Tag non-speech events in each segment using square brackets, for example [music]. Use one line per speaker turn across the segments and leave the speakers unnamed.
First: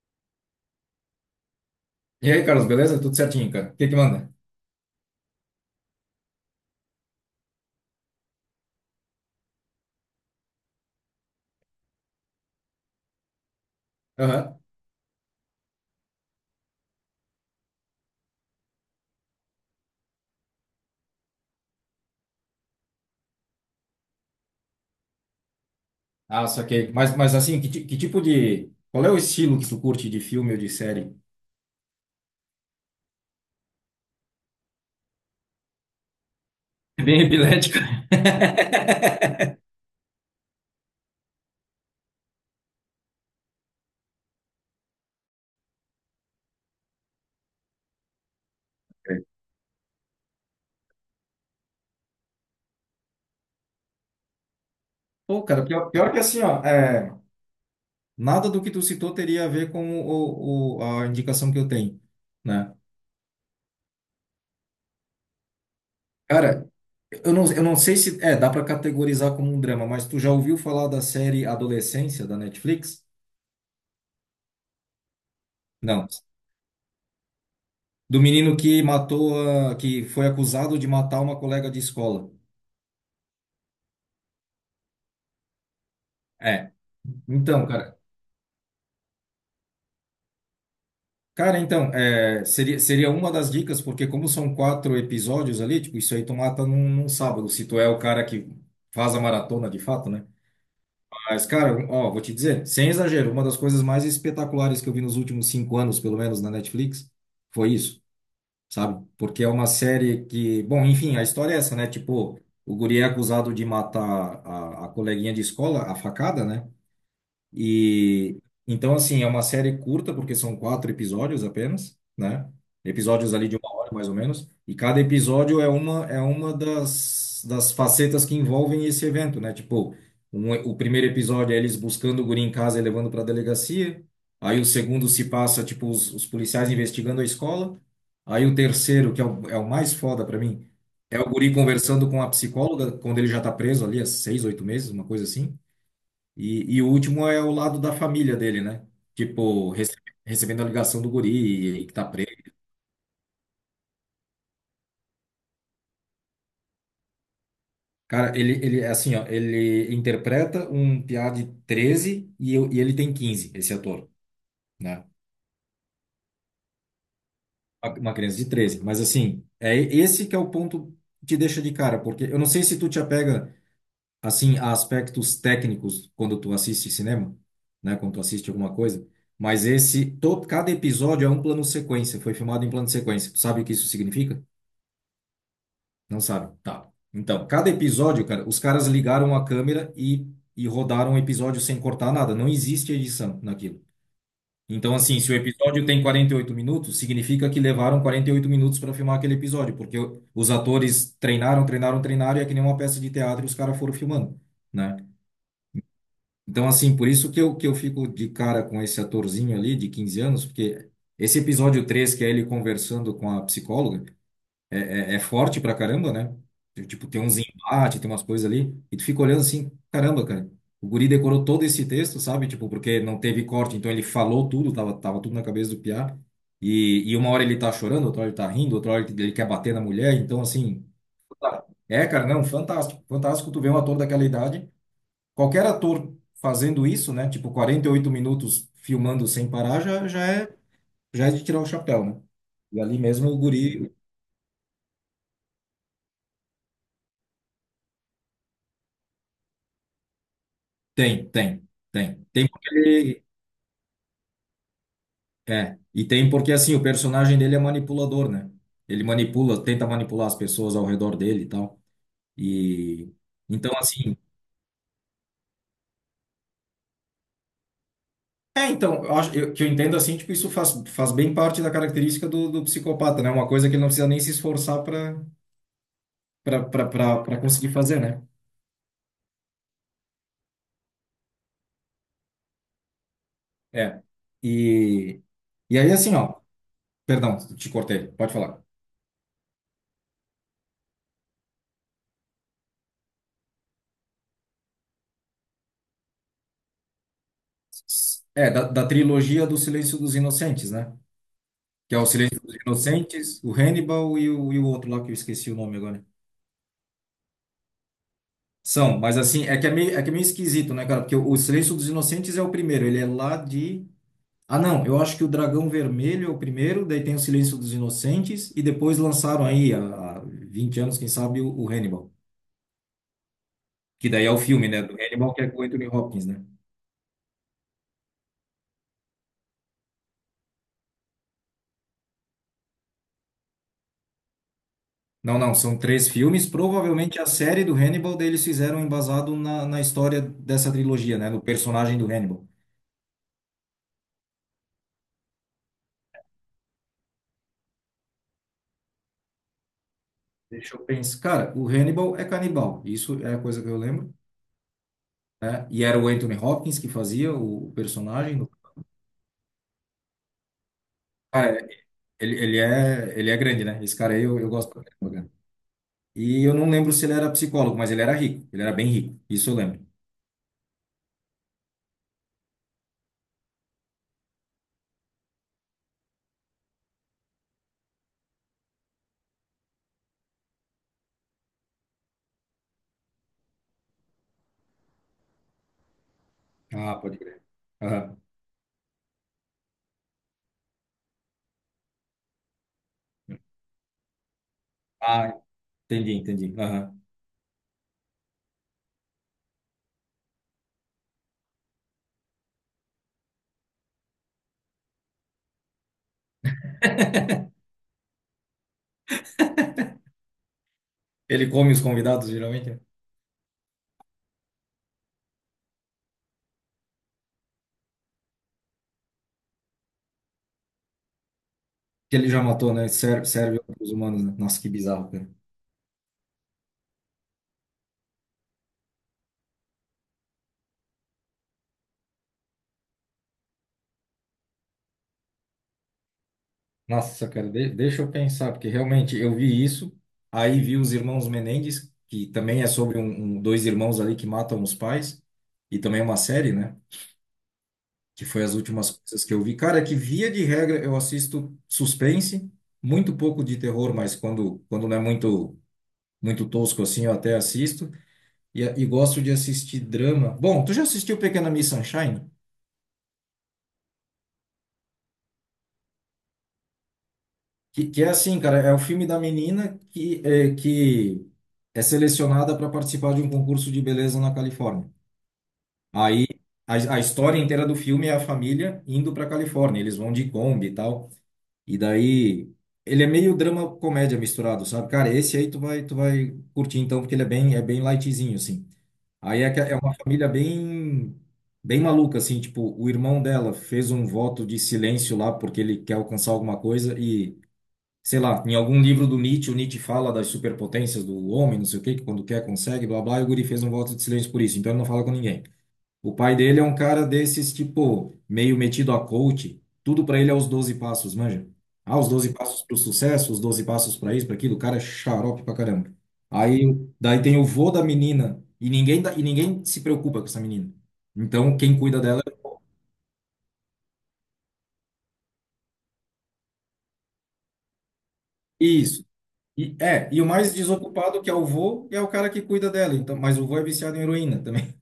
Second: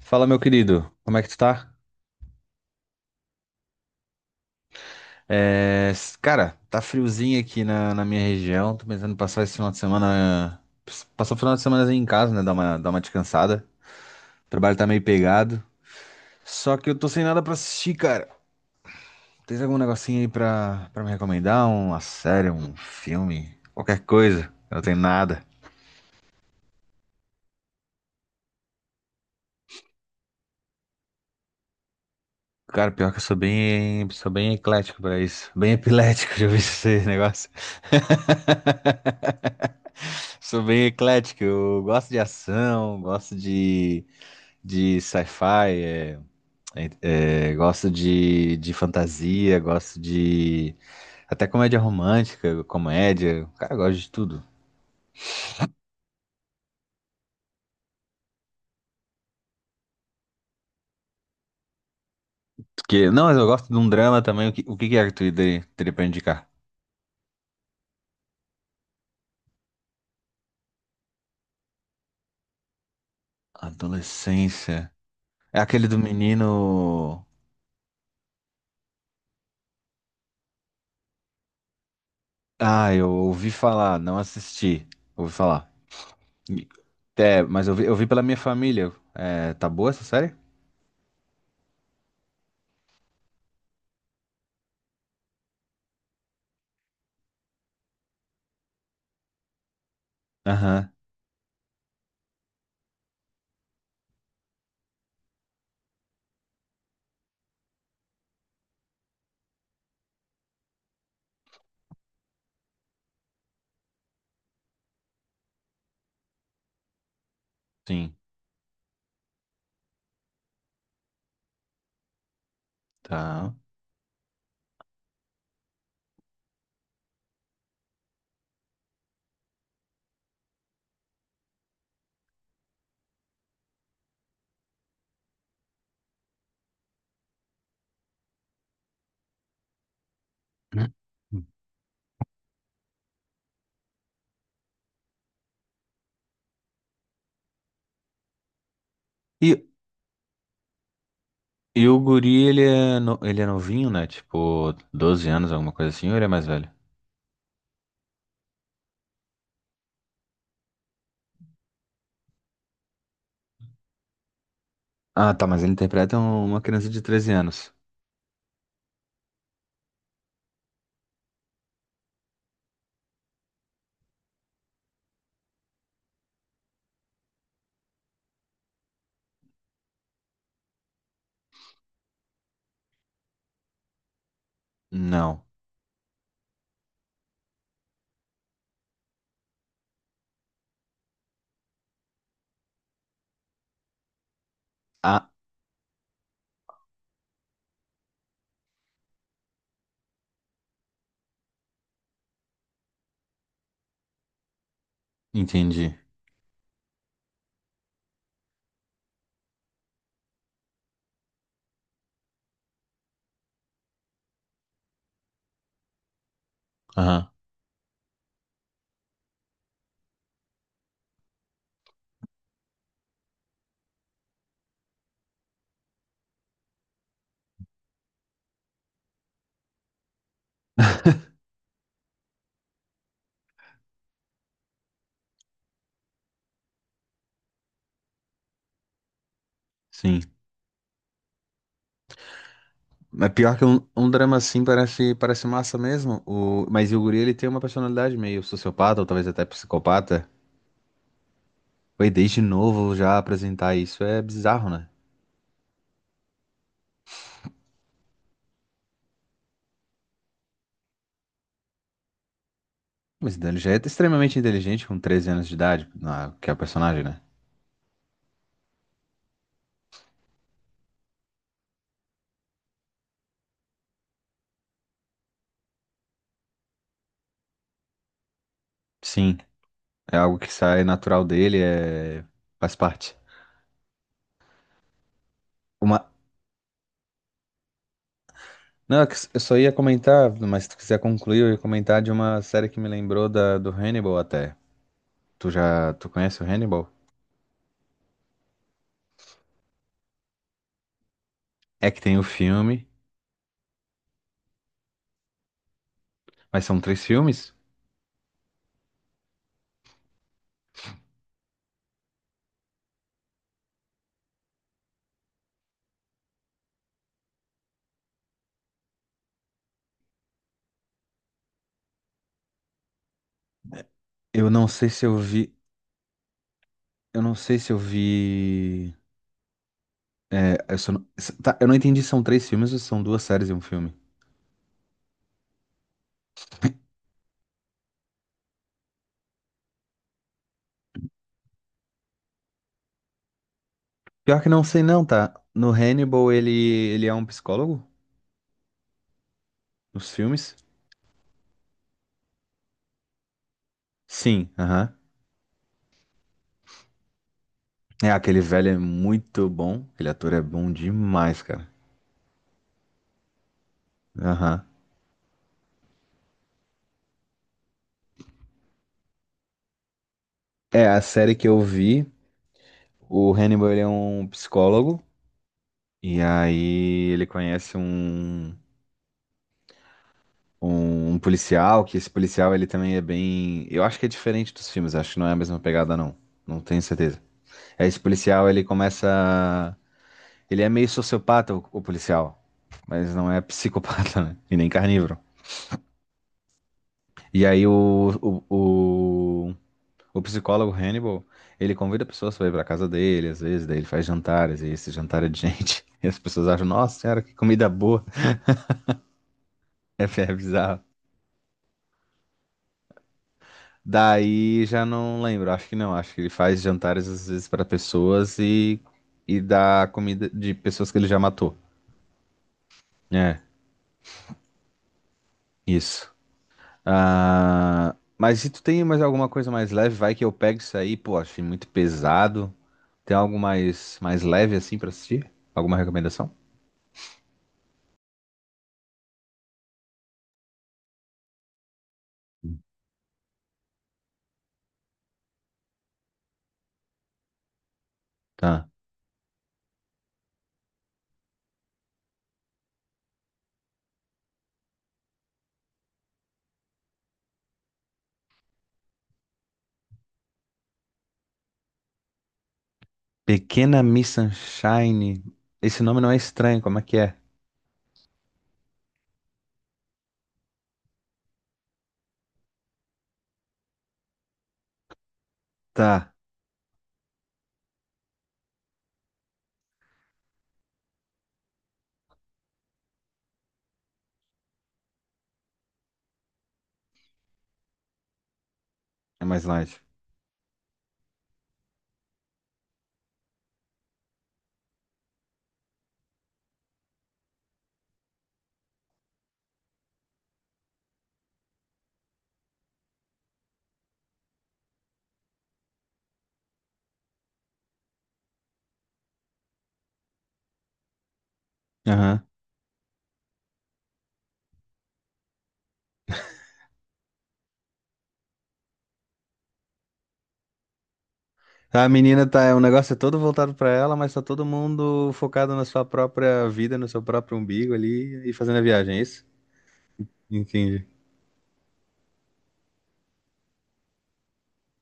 Fala, meu querido, como é que tu tá?
E aí, Carlos, beleza? Tudo certinho, cara. O que que manda?
Cara, tá friozinho aqui na minha região. Tô pensando em passar esse final de semana. Passar o final de semana em casa, né? Dar uma descansada. O
Aham.
trabalho tá meio pegado. Só que eu tô sem nada pra assistir, cara. Tens algum negocinho aí pra me recomendar? Uma série, um filme? Qualquer coisa. Eu não tenho nada.
Ah, saquei. Mas assim, que tipo de... Qual é o estilo que tu curte de filme ou de série?
Cara, pior que eu sou bem eclético pra isso. Bem epilético, [laughs] já ouvi esse
É. Bem
negócio.
epilético. [laughs]
[laughs] Sou bem eclético. Eu gosto de ação, gosto de sci-fi, gosto de fantasia, gosto de até comédia romântica, comédia, cara, eu gosto de tudo.
Pô, cara, pior que assim, ó, é, nada do que tu citou teria a ver com a indicação que eu tenho, né?
Porque, não, mas eu gosto de um drama também. O que, teria pra indicar?
Cara, eu não sei se... É, dá pra categorizar como um drama, mas tu já ouviu falar da série Adolescência, da Netflix?
Adolescência. É aquele do
Não.
menino.
Do menino que matou, que foi acusado de matar uma colega de escola.
Ah, eu ouvi falar, não assisti. Ouvi falar. E-
É.
É,
Então,
mas eu
cara,
vi pela minha família. É, tá boa essa série?
cara, então, é, seria uma das dicas, porque como são quatro episódios ali, tipo, isso aí tu mata num sábado, se tu é o cara que faz a maratona de fato, né?
Aham,
Mas, cara, ó, vou te dizer, sem exagero, uma das coisas mais espetaculares que eu vi nos últimos 5 anos, pelo menos na Netflix, foi isso, sabe? Porque é uma série que, bom, enfim, a história é essa, né? Tipo, o guri é acusado de matar a coleguinha de escola, a facada, né?
sim.
E então, assim, é uma série curta, porque são quatro episódios apenas, né? Episódios ali
Tá.
de uma hora, mais ou menos. E cada episódio é uma das facetas que envolvem esse evento, né? Tipo, o primeiro episódio é eles buscando o guri em casa e levando para a delegacia. Aí o segundo se passa, tipo, os policiais investigando a escola. Aí o terceiro, que é o mais foda para mim, é o guri conversando com a psicóloga, quando ele já tá preso ali há 6, 8 meses, uma coisa assim. E o último é o lado da família dele, né?
E
Tipo, recebendo a ligação do guri e
E
que
o
tá preso.
guri, ele é, no- ele é novinho, né? Tipo, 12 anos, alguma coisa assim, ou ele é mais velho?
Cara, é assim, ó, ele interpreta um piá de 13 e ele tem 15. Esse ator, né?
Ah, tá, mas ele interpreta uma criança de 13 anos.
Uma criança de 13. Mas, assim, é esse que é o ponto que deixa de cara, porque eu não sei se tu te apega, assim, a aspectos técnicos quando tu assiste cinema, né? Quando tu assiste alguma coisa. Mas esse, todo, cada episódio é um plano sequência, foi filmado em plano sequência. Tu sabe o que isso significa?
Não.
Não sabe. Tá. Então, cada episódio, cara, os caras ligaram a câmera e rodaram o episódio sem cortar nada. Não existe edição naquilo. Então, assim,
Ah,
se o episódio tem 48 minutos, significa que levaram 48 minutos para filmar aquele episódio, porque os atores treinaram, treinaram, treinaram, e é que nem uma peça de teatro, e os caras foram filmando, né?
entendi.
Então, assim, por isso que eu fico de cara com esse atorzinho ali de 15 anos, porque esse episódio 3 que é ele conversando com a psicóloga, é forte pra caramba, né? Tipo, tem
Aham,
uns embates, tem umas coisas ali, e tu fica olhando assim, caramba, cara, o guri decorou todo esse texto, sabe? Tipo, porque não teve corte, então ele falou tudo, tava tudo na cabeça do piá, e uma hora ele tá chorando, outra hora ele tá rindo, outra hora ele quer bater na mulher, então assim, é, cara, não, fantástico, fantástico tu vê um ator daquela idade, qualquer ator fazendo isso, né? Tipo, 48 minutos filmando sem parar já,
sim.
já é de tirar o chapéu, né? E ali mesmo
Mas
o
pior que um,
guri,
um drama assim parece, parece massa mesmo. O, mas e o guri, ele tem uma personalidade meio sociopata, ou talvez até psicopata.
Tem, tem,
Foi
tem.
desde
Tem porque
novo já
ele
apresentar isso é bizarro, né?
é, e tem porque assim, o personagem dele é manipulador, né? Ele manipula, tenta manipular as pessoas ao redor dele e tal. E
Mas então, ele
então
já é
assim,
extremamente inteligente com 13 anos de idade, que é o personagem, né?
é, então, eu acho que eu entendo assim, tipo, isso faz bem parte da característica do psicopata, né? Uma coisa que ele não precisa nem se esforçar para para conseguir fazer, né?
Sim. É algo que sai natural dele, é faz parte.
É. E e aí
Uma.
assim, ó, perdão, te cortei. Pode falar.
Não, é que eu só ia comentar, mas se tu quiser concluir, eu ia comentar de uma série que me lembrou da, do Hannibal até. Tu conhece o Hannibal?
É, da trilogia do Silêncio dos Inocentes, né?
É
Que é
que
o
tem o
Silêncio dos
filme,
Inocentes, o Hannibal e o outro lá que eu esqueci o nome agora.
mas são três filmes.
São, mas assim, é que é meio esquisito, né, cara? Porque o Silêncio dos Inocentes é o primeiro, ele é lá de. Ah, não, eu acho que o Dragão Vermelho é o primeiro, daí tem o Silêncio dos Inocentes, e depois lançaram aí, há 20 anos, quem sabe, o Hannibal. Que daí é o
Eu não
filme, né,
sei
do
se eu
Hannibal, que é
vi,
com o Anthony Hopkins, né?
eu não sei se eu vi. É, eu, só não. Tá, eu não entendi se são três filmes ou se são duas séries e um filme.
Não, não, são três filmes. Provavelmente a série do Hannibal, daí eles fizeram embasado na história dessa trilogia, né? No personagem do Hannibal.
Pior que não sei não, tá? No Hannibal ele é um psicólogo? Nos filmes?
Deixa eu pensar. Cara, o Hannibal é canibal. Isso é a coisa que eu lembro.
Sim, aham.
Né? E era o Anthony Hopkins que fazia o
É,
personagem.
aquele velho é muito bom. Aquele ator é bom demais,
Cara,
cara.
ele é grande, né? Esse cara aí eu
Aham.
gosto pra caramba, cara. E eu não lembro se ele era psicólogo, mas ele era rico. Ele era bem rico. Isso eu lembro.
É, a série que eu vi, o Hannibal ele é um psicólogo. E aí ele conhece um policial, que esse policial ele também é bem. Eu acho que é diferente dos filmes, acho que não é a mesma pegada, não. Não tenho
Ah, pode
certeza.
crer.
É, esse
Aham.
policial ele começa. Ele é meio sociopata, o policial. Mas não é psicopata, né? E nem carnívoro.
Ah, entendi, entendi. Aham.
E aí o, o psicólogo Hannibal, ele convida pessoas para ir para casa dele, às vezes, daí ele faz jantares, e esse jantar é de gente. [laughs] E as pessoas acham, nossa senhora, que comida boa. [laughs] É, é bizarro.
Ele come os convidados, geralmente, né?
Daí já não lembro, acho que não, acho que ele faz jantares às vezes para pessoas e dá comida de pessoas que ele já matou.
Que ele já matou, né? Serve,
É,
serve para os humanos, né? Nossa, que bizarro, cara.
isso. Ah, mas se tu tem mais alguma coisa mais leve, vai que eu pego isso aí, pô, achei muito pesado. Tem algo mais, mais leve assim para assistir? Alguma recomendação?
Nossa, cara, deixa eu pensar, porque realmente eu vi isso, aí vi os irmãos Menendez, que também é sobre um, dois irmãos ali que matam os pais, e também é uma série, né? Que foi as
Tá.
últimas coisas que eu vi. Cara, que via de regra eu assisto suspense, muito pouco de terror, mas quando não é muito, muito tosco assim, eu até assisto, e gosto de assistir drama. Bom, tu já assistiu Pequena Miss Sunshine?
Pequena Miss Sunshine. Esse nome não é estranho, como é que é?
Que é assim, cara, é o filme da menina que é selecionada para participar de um concurso de beleza na Califórnia.
Tá,
Aí a história inteira do filme é a família indo para Califórnia, eles vão de Kombi e tal. E daí ele é meio drama comédia misturado, sabe? Cara, esse aí tu vai curtir então, porque ele é bem lightzinho assim.
é
Aí
mais
é
light.
uma família bem bem maluca assim, tipo, o irmão dela fez um voto de silêncio lá porque ele quer alcançar alguma coisa e sei lá, em algum livro do Nietzsche, o Nietzsche fala das superpotências do homem, não sei o quê, que quando quer consegue, blá blá, e o guri fez um voto de silêncio por isso, então ele não fala com ninguém. O pai dele é um cara desses, tipo, meio metido a coach, tudo pra ele é os 12 passos, manja? Ah, os
Aham.
12 passos pro sucesso, os 12 passos pra isso, pra aquilo, o cara é xarope pra caramba. Aí, daí tem o vô da menina, e ninguém, e ninguém se preocupa com essa menina. Então, quem
A
cuida dela
menina tá, é, o negócio é todo voltado pra ela, mas tá todo mundo focado na sua própria vida, no seu próprio umbigo ali e fazendo a
é
viagem, é
isso.
isso?
E o mais
Entendi.
desocupado que é o vô é o cara que cuida dela. Então, mas o vô é viciado em heroína também.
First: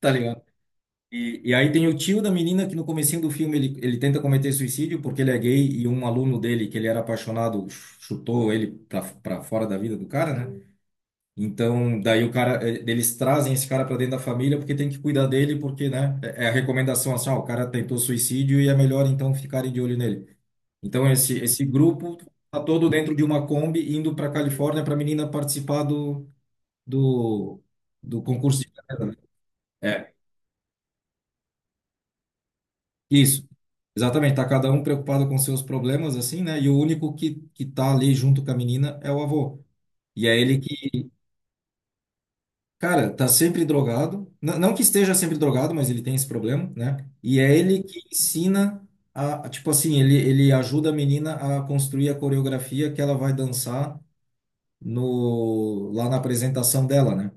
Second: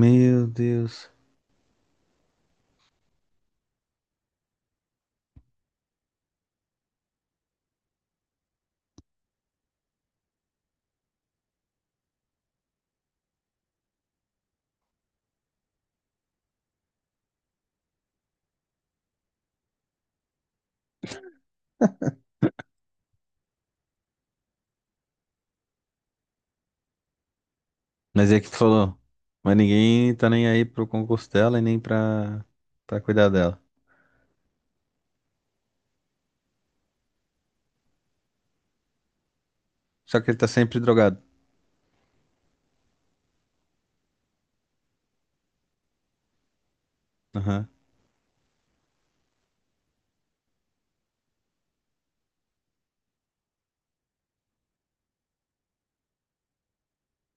Tá ligado?
Deus.
E aí tem o tio da menina que no comecinho do filme ele tenta cometer suicídio porque ele é gay e um aluno dele que ele era apaixonado chutou ele pra fora da vida do cara, né? Então, daí o cara, eles trazem esse cara pra dentro da família porque tem que cuidar dele porque, né? É a recomendação assim, ó, o cara tentou suicídio e é melhor então ficarem de olho nele. Então esse grupo tá todo dentro de uma Kombi indo pra Califórnia pra menina participar do, do
Mas é que tu
concurso de
falou,
beleza, né?
mas
É.
ninguém tá nem aí pro concurso dela e nem pra, pra cuidar
Isso,
dela.
exatamente. Tá cada um preocupado com seus problemas, assim, né? E o único que tá ali junto com a menina é o avô.
Só
E
que ele
é
tá
ele
sempre
que,
drogado.
cara, tá sempre drogado. N não que esteja sempre drogado, mas ele tem esse problema, né? E é
Aham.
ele que ensina a, tipo assim, ele ajuda a menina a construir a coreografia que ela vai dançar no, lá na apresentação dela, né?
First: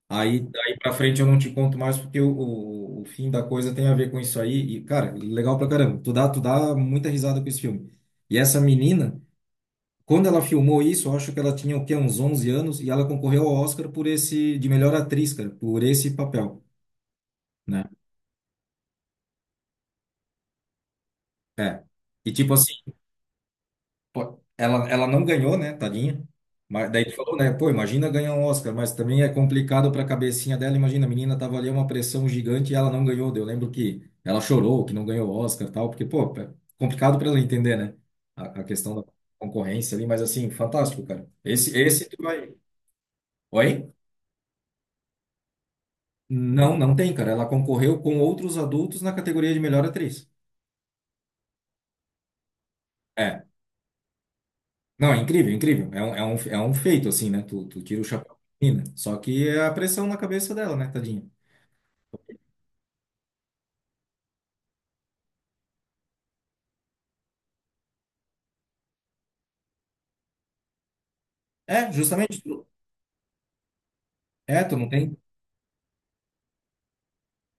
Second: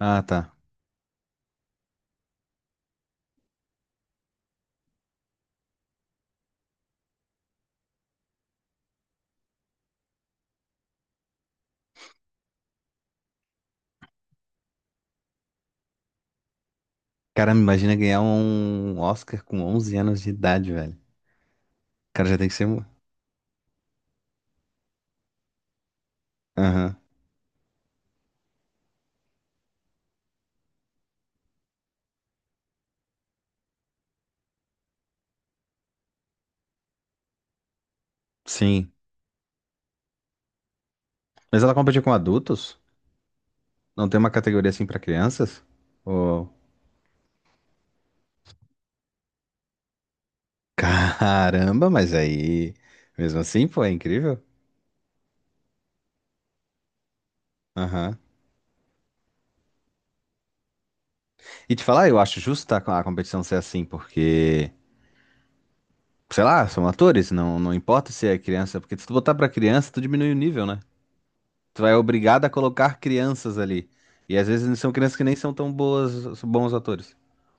Ah,
Aí,
tá.
daí pra frente eu não te conto mais porque o fim da coisa tem a ver com isso aí. E, cara, legal pra caramba. Tu dá muita risada com esse filme. E essa menina, quando ela filmou isso, eu acho que ela tinha o quê? Uns 11 anos e ela concorreu ao Oscar por esse, de melhor atriz, cara, por esse papel,
Cara, me
né?
imagina ganhar um Oscar com 11 anos de idade, velho. O
É.
cara
E
já tem que
tipo
ser.
assim, pô, ela não ganhou, né, tadinha? Mas
Aham.
daí tu falou, né? Pô, imagina ganhar um Oscar, mas também é complicado pra cabecinha dela. Imagina, a menina tava ali uma pressão gigante e ela não ganhou. Eu lembro que ela chorou que não ganhou o Oscar e tal, porque, pô, é complicado pra ela entender, né? A
Sim.
questão da concorrência ali, mas assim, fantástico, cara.
Mas ela
Esse,
compete
esse
com
tu vai.
adultos?
Oi?
Não tem uma categoria assim pra crianças? Oh.
Não, não tem, cara. Ela concorreu com outros adultos na categoria de melhor atriz.
[laughs] Caramba, mas aí. Mesmo
É.
assim, pô, é incrível.
Não, é incrível, é incrível. É um feito, assim, né? Tu tira o
Aham.
chapéu da menina. Só que é a pressão na cabeça dela, né, tadinha?
E te falar, eu acho justo tá, a competição ser assim, porque. Sei lá, são atores, não importa se é criança, porque se tu botar pra criança, tu diminui o nível, né? Tu
É,
é
justamente.
obrigado a colocar crianças ali. E às
É, tu
vezes
não
são crianças
tem,
que nem são tão boas, bons atores.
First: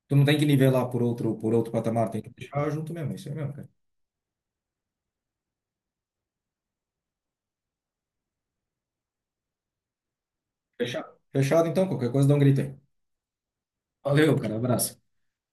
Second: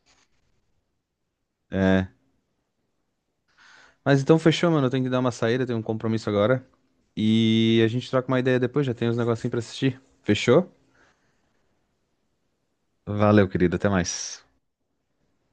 tu não tem que nivelar por outro
É.
patamar, tem que deixar junto mesmo. Isso aí mesmo, cara.
Mas então fechou, mano. Eu tenho que dar uma saída, eu tenho um compromisso agora. E a gente troca uma ideia depois, já tem uns negocinhos pra assistir. Fechou?
Fechado. Fechado, então, qualquer coisa dá um grito aí.
Valeu, querido. Até
Valeu,
mais.
cara. Abraço.